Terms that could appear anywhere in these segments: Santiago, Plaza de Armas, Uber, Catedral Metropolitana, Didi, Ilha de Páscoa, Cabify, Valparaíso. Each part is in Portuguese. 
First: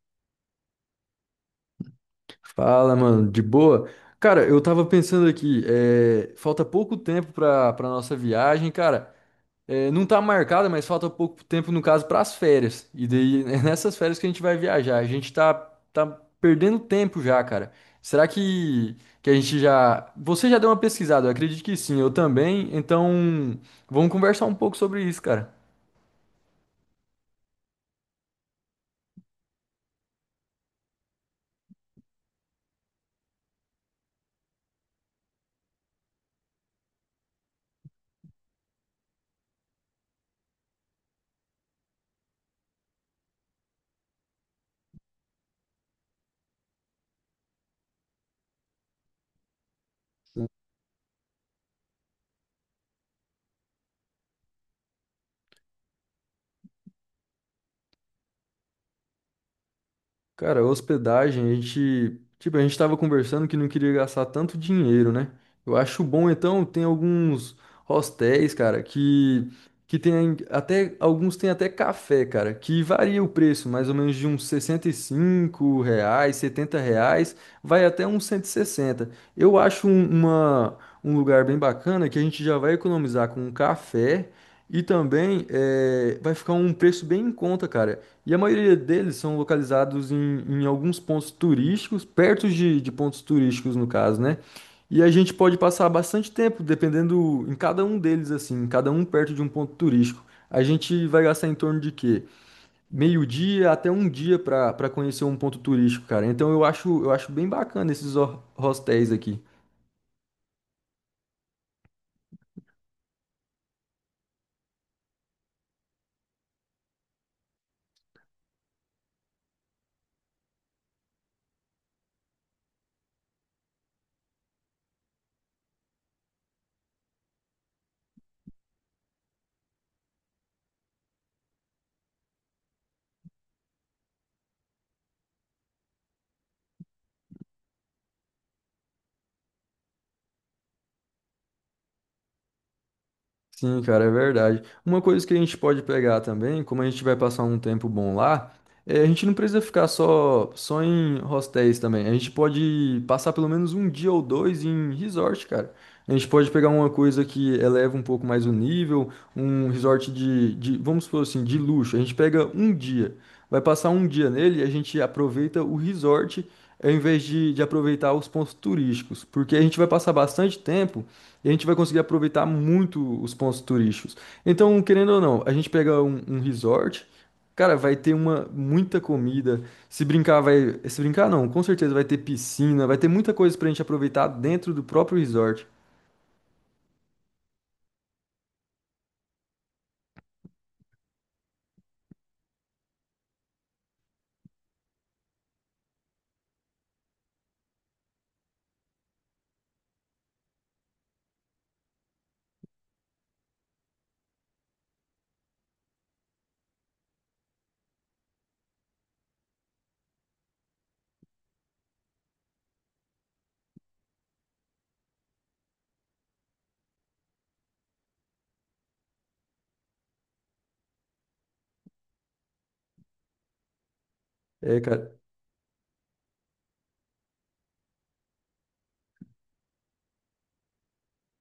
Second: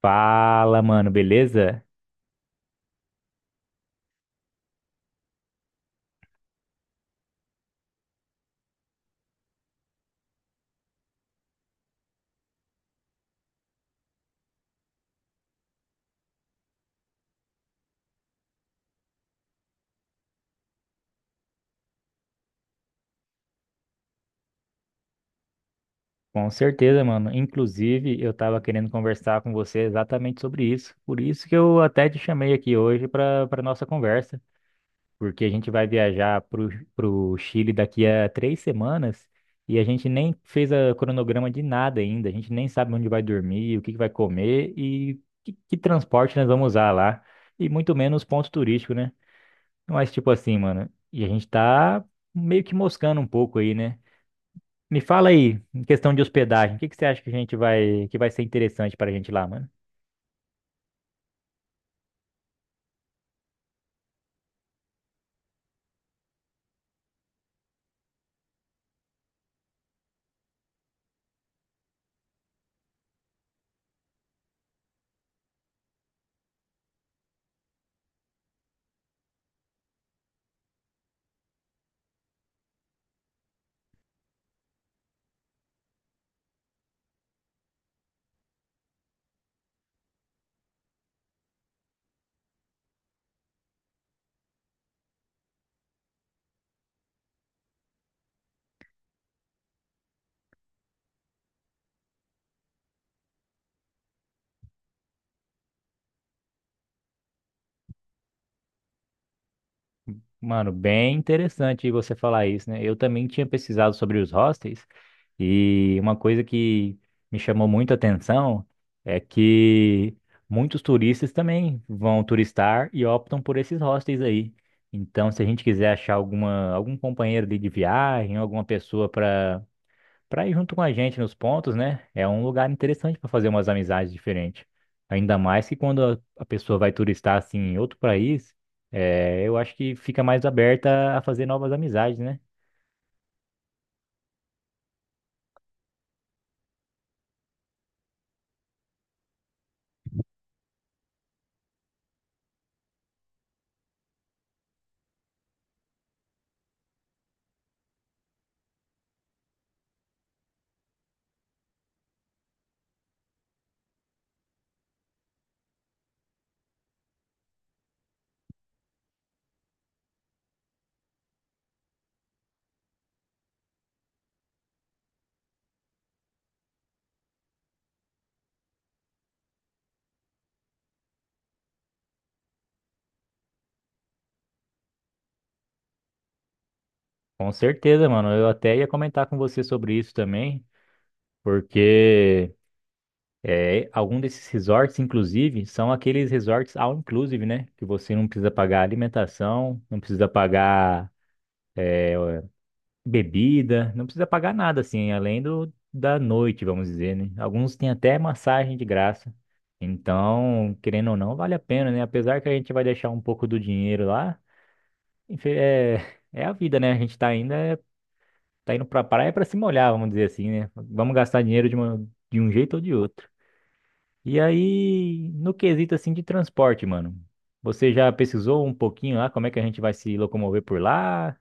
Fala, mano, beleza? Fala, mano, de boa? Cara, eu tava pensando aqui, falta pouco tempo pra nossa viagem, cara. Não tá marcada, mas falta pouco tempo, no caso, pras férias. E daí é nessas férias que a gente vai viajar. A gente tá perdendo tempo já, cara. Será que a gente já. Você já deu uma pesquisada? Eu acredito que sim, eu também. Então, vamos conversar um pouco sobre isso, cara. Com certeza, mano. Inclusive, eu tava querendo conversar com você exatamente sobre isso. Por isso que eu até te chamei aqui hoje para nossa conversa, porque a gente vai viajar pro Chile daqui a 3 semanas e a gente nem fez a cronograma de nada ainda. A gente nem sabe onde vai dormir, o que que vai comer e que transporte nós vamos usar lá, e muito menos ponto turístico, né? Mas tipo assim, mano, e a gente tá meio que moscando um pouco aí, né? Me fala aí, em questão de hospedagem, o que que você acha que a que vai ser interessante pra gente lá, mano? Cara, hospedagem, tipo, a gente tava conversando que não queria gastar tanto dinheiro, né? Eu acho bom então, tem alguns hostéis, cara, que tem até café, cara, que varia o preço, mais ou menos de uns 65 reais, 70 reais, vai até uns 160. Eu acho um lugar bem bacana que a gente já vai economizar com um café e também vai ficar um preço bem em conta, cara. E a maioria deles são localizados em alguns pontos turísticos, perto de pontos turísticos, no caso, né? E a gente pode passar bastante tempo, dependendo em cada um deles, assim, cada um perto de um ponto turístico. A gente vai gastar em torno de quê? Meio-dia até um dia para conhecer um ponto turístico, cara. Então eu acho bem bacana esses hostéis aqui. Mano, bem interessante você falar isso, né? Eu também tinha pesquisado sobre os hostels e uma coisa que me chamou muito a atenção é que muitos turistas também vão turistar e optam por esses hostels aí. Então, se a gente quiser achar algum companheiro ali de viagem, alguma pessoa para ir junto com a gente nos pontos, né? É um lugar interessante para fazer umas amizades diferentes. Ainda mais que quando a pessoa vai turistar assim em outro país, eu acho que fica mais aberta a fazer novas amizades, né? Sim, cara, é verdade. Uma coisa que a gente pode pegar também, como a gente vai passar um tempo bom lá, a gente não precisa ficar só em hostéis também. A gente pode passar pelo menos um dia ou dois em resort, cara. A gente pode pegar uma coisa que eleva um pouco mais o nível, um resort de, vamos supor assim, de luxo. A gente pega um dia, vai passar um dia nele e a gente aproveita o resort ao invés de aproveitar os pontos turísticos, porque a gente vai passar bastante tempo. E a gente vai conseguir aproveitar muito os pontos turísticos. Então, querendo ou não, a gente pega um resort, cara, vai ter uma muita comida. Se brincar, vai. Se brincar, não, com certeza vai ter piscina, vai ter muita coisa pra gente aproveitar dentro do próprio resort. Com certeza, mano. Eu até ia comentar com você sobre isso também, porque algum desses resorts, inclusive, são aqueles resorts all inclusive, né? Que você não precisa pagar alimentação, não precisa pagar é, bebida, não precisa pagar nada assim, além do da noite, vamos dizer, né? Alguns têm até massagem de graça. Então, querendo ou não, vale a pena, né? Apesar que a gente vai deixar um pouco do dinheiro lá, enfim, é a vida, né? A gente tá indo pra praia pra se molhar, vamos dizer assim, né? Vamos gastar dinheiro de um jeito ou de outro. E É, cara. aí, no quesito assim de transporte, mano, você já pesquisou um pouquinho lá como é que a gente vai se locomover por lá?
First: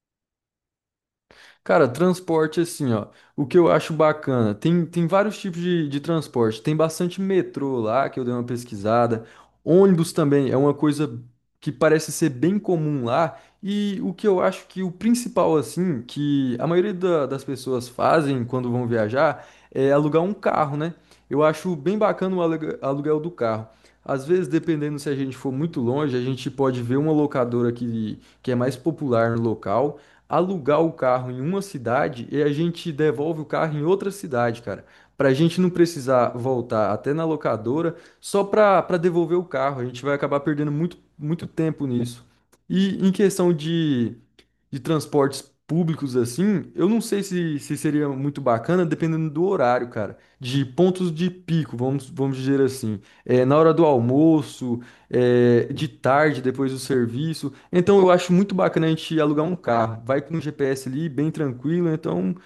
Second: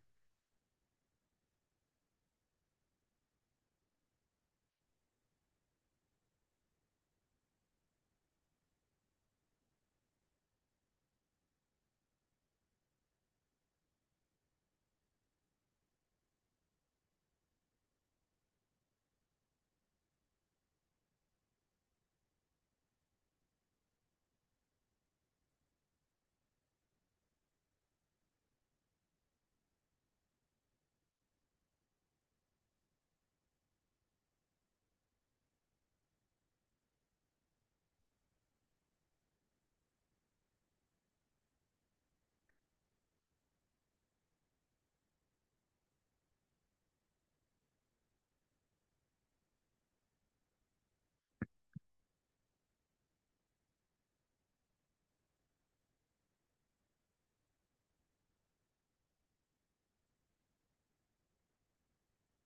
Cara, transporte assim, ó. O que eu acho bacana, tem vários tipos de transporte. Tem bastante metrô lá, que eu dei uma pesquisada. Ônibus também é uma coisa que parece ser bem comum lá. E o que eu acho que o principal, assim, que a maioria das pessoas fazem quando vão viajar é alugar um carro, né? Eu acho bem bacana o aluguel do carro. Às vezes, dependendo se a gente for muito longe, a gente pode ver uma locadora que é mais popular no local alugar o carro em uma cidade e a gente devolve o carro em outra cidade, cara. Pra gente não precisar voltar até na locadora só pra devolver o carro. A gente vai acabar perdendo muito, muito tempo nisso. E em questão de transportes públicos, assim, eu não sei se seria muito bacana, dependendo do horário, cara. De pontos de pico, vamos dizer assim. Na hora do almoço, de tarde, depois do serviço. Então eu acho muito bacana a gente alugar um carro. Vai com o GPS ali, bem tranquilo. Então, o que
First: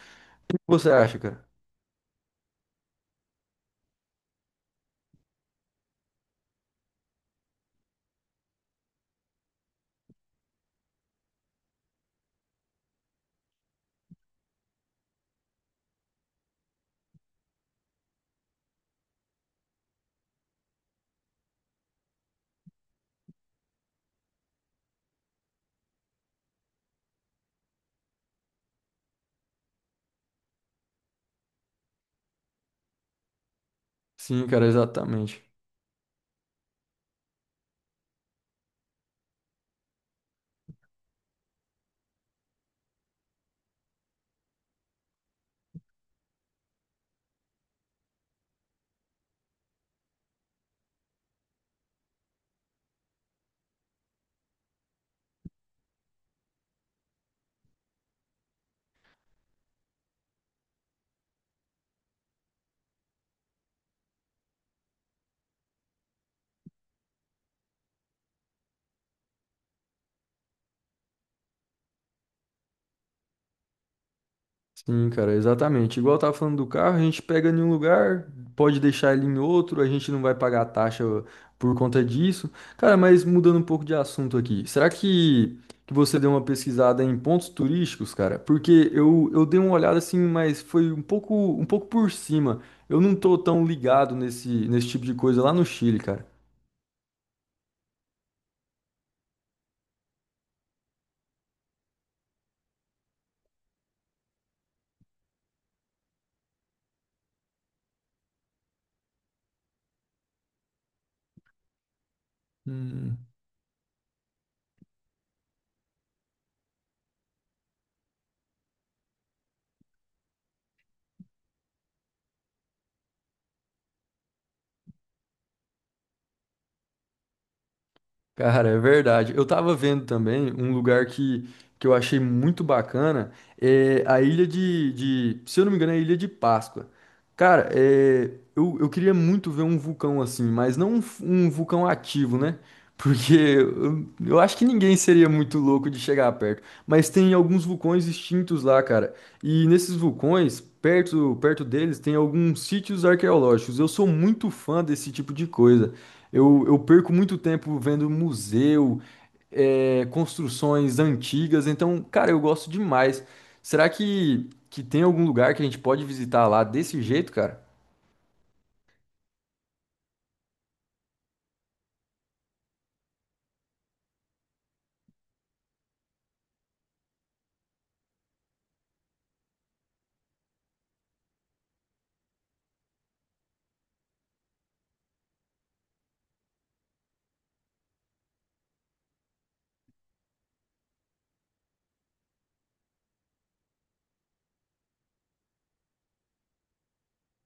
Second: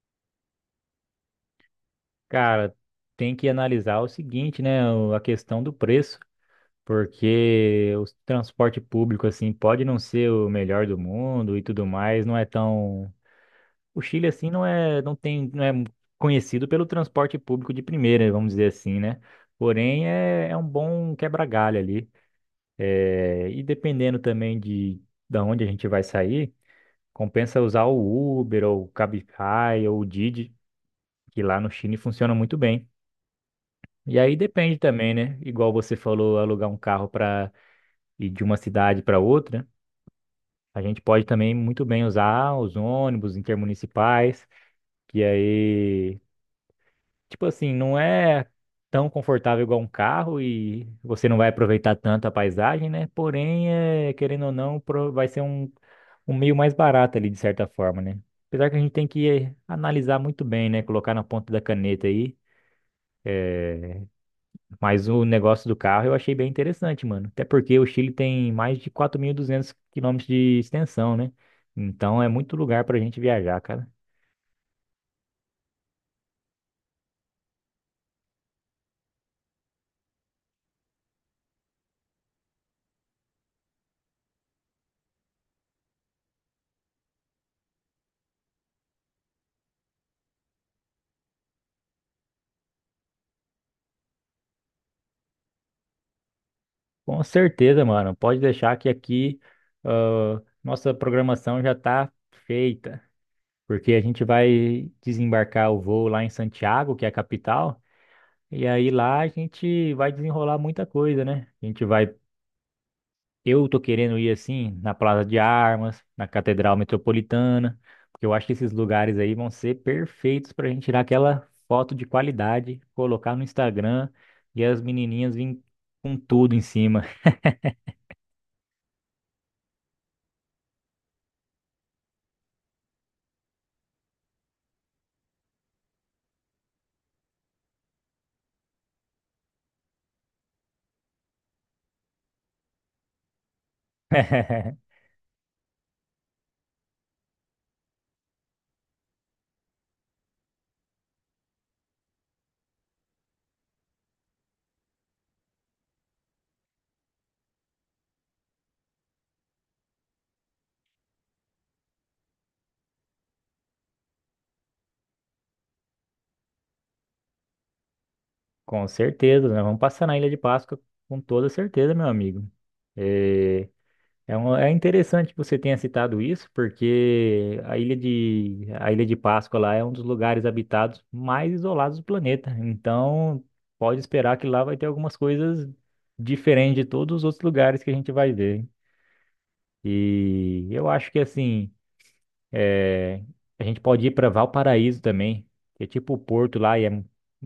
você acha, cara? Cara, tem que analisar o seguinte, né? A questão do preço, porque o transporte público, assim, pode não ser o melhor do mundo e tudo mais, não é tão. O Chile, assim, não é conhecido pelo transporte público de primeira, vamos dizer assim, né? Porém, é um bom quebra-galho ali. É, e dependendo também da onde a gente vai sair, compensa usar o Uber, ou o Cabify, ou o Didi, que lá no Chile funciona muito bem. E aí Sim, cara, depende também, né? exatamente. Igual você falou, alugar um carro para ir de uma cidade para outra, a gente pode também muito bem usar os ônibus intermunicipais, que aí, tipo assim, não é tão confortável igual um carro e você não vai aproveitar tanto a paisagem, né? Porém, querendo ou não, vai ser um meio mais barato ali, de certa forma, né? Apesar que a gente tem que analisar muito bem, né? Colocar na ponta da caneta aí. Mas o negócio do carro eu achei bem interessante, mano. Até porque o Chile tem mais de 4.200 km de extensão, né? Então é muito lugar pra gente viajar, cara. Sim, cara, exatamente. Igual eu tava falando do carro, a gente pega em um lugar, pode deixar ele em outro, a gente não vai pagar a taxa por conta disso. Cara, mas mudando um pouco de assunto aqui, será que você deu uma pesquisada em pontos turísticos, cara? Porque eu dei uma olhada assim, mas foi um pouco por cima. Eu não tô tão ligado nesse tipo de coisa lá no Chile, cara. Com certeza, mano. Pode deixar que nossa programação já tá feita. Porque a gente vai desembarcar o voo lá em Santiago, que é a capital. E aí lá a gente vai desenrolar muita coisa, né? A gente vai. Hum. Eu tô querendo ir assim na Plaza de Armas, na Catedral Metropolitana, porque eu acho que esses lugares aí vão ser perfeitos pra gente tirar aquela foto de qualidade, colocar no Instagram e as menininhas virem com tudo em cima. Cara, é verdade. Eu tava vendo também um lugar que eu achei muito bacana, é a ilha de, se eu não me engano, é a Ilha de Páscoa. Cara, eu queria muito ver um vulcão assim, mas não um vulcão ativo, né? Porque eu acho que ninguém seria muito louco de chegar perto. Mas tem alguns vulcões extintos lá, cara. E nesses vulcões, perto deles, tem alguns sítios arqueológicos. Eu sou muito fã desse tipo de coisa. Eu perco muito tempo vendo museu, construções antigas. Então, cara, eu gosto demais. Será que tem algum lugar que a gente pode visitar lá desse jeito, cara? Com certeza, nós vamos passar na Ilha de Páscoa com toda certeza, meu amigo. É, É interessante que você tenha citado isso, porque a a Ilha de Páscoa lá é um dos lugares habitados mais isolados do planeta. Então, pode esperar que lá vai ter algumas coisas diferentes de todos os outros lugares que a gente vai ver. E eu acho que, assim, é, a gente pode ir para Valparaíso também, que é tipo o Porto lá, e é um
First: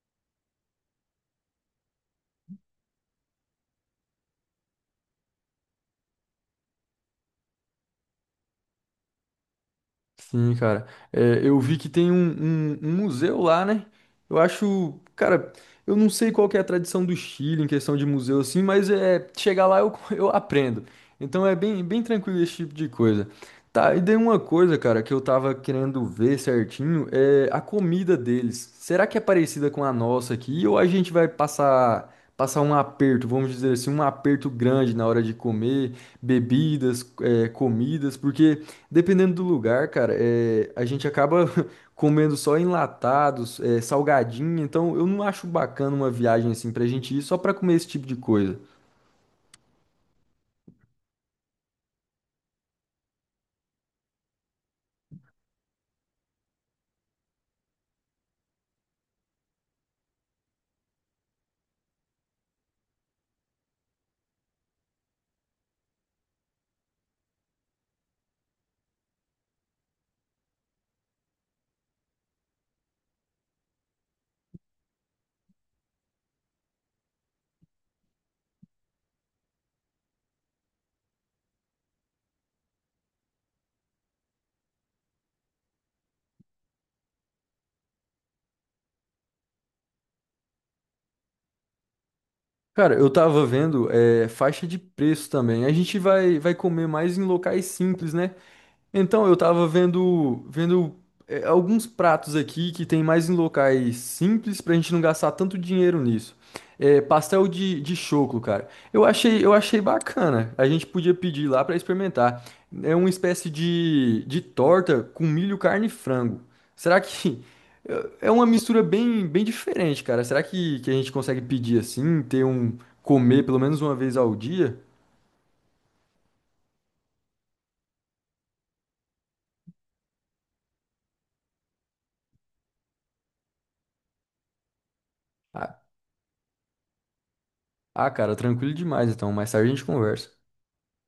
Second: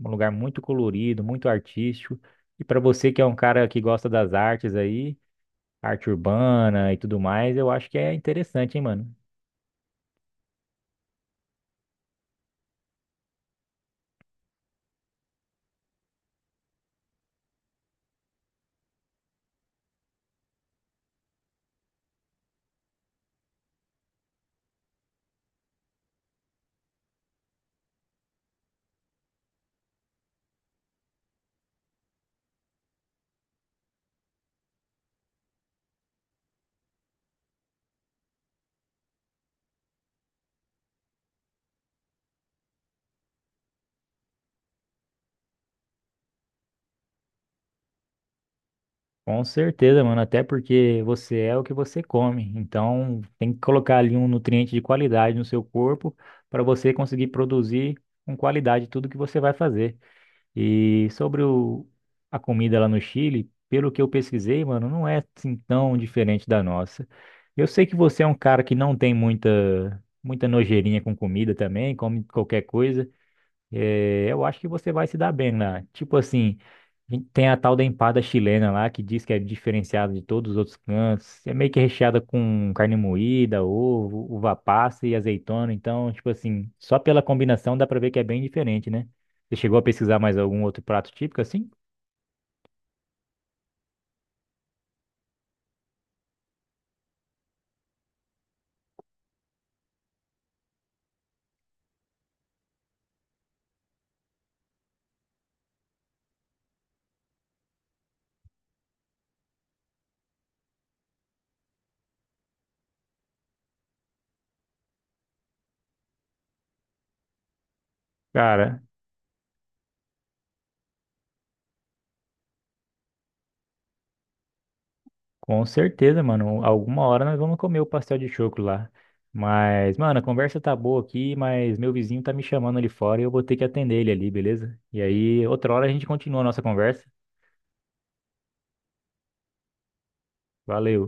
lugar muito colorido, muito artístico. E para você que é um cara que gosta das artes aí arte urbana e tudo mais, eu acho que é interessante, hein, mano? Sim, cara. Eu vi que tem um museu lá, né? Eu acho, cara, eu não sei qual que é a tradição do Chile em questão de museu assim, mas é chegar lá eu, eu aprendo. Então é bem, bem tranquilo esse tipo de coisa. Tá, e daí uma coisa, cara, que eu tava querendo ver certinho é a comida deles. Será que é parecida com a nossa aqui ou a gente vai passar um aperto, vamos dizer assim, um aperto grande na hora de comer, bebidas, comidas, porque dependendo do lugar, cara, a gente acaba comendo só enlatados, salgadinho, então eu não acho bacana uma viagem assim pra gente ir só pra comer esse tipo de coisa. Com certeza, mano, até porque você é o que você come. Então, tem que colocar ali um nutriente de qualidade no seu corpo para você conseguir produzir com qualidade tudo que você vai fazer. E sobre a comida lá no Chile, pelo que eu pesquisei, mano, não é assim tão diferente da nossa. Eu sei que você é um cara que não tem muita nojeirinha com comida também, come qualquer coisa. É, eu acho que você vai se dar bem lá. Tipo assim, a gente tem a tal da empada chilena lá, que diz que é diferenciada de todos os outros cantos. É meio que recheada com carne moída, ovo, uva passa e azeitona. Então, tipo assim, só pela combinação dá pra ver que é bem diferente, né? Você chegou a pesquisar mais algum outro prato típico assim? Cara, eu tava vendo, faixa de preço também. A gente vai comer mais em locais simples, né? Então, eu tava vendo alguns pratos aqui que tem mais em locais simples pra gente não gastar tanto dinheiro nisso. Pastel de choclo, cara. Eu achei bacana. A gente podia pedir lá pra experimentar. É uma espécie de torta com milho, carne e frango. Será que é uma Cara, mistura bem, bem diferente, cara? Será que a gente consegue pedir assim, ter um comer pelo menos uma vez ao dia? com certeza, mano. Alguma hora nós vamos comer o pastel de choco lá. Mas, mano, a conversa tá boa aqui, mas meu vizinho tá me chamando ali fora e eu vou ter que atender ele ali, beleza? E aí, outra Ah, hora a gente continua a nossa conversa. ah, cara, tranquilo demais então. Mais tarde a gente conversa. Valeu.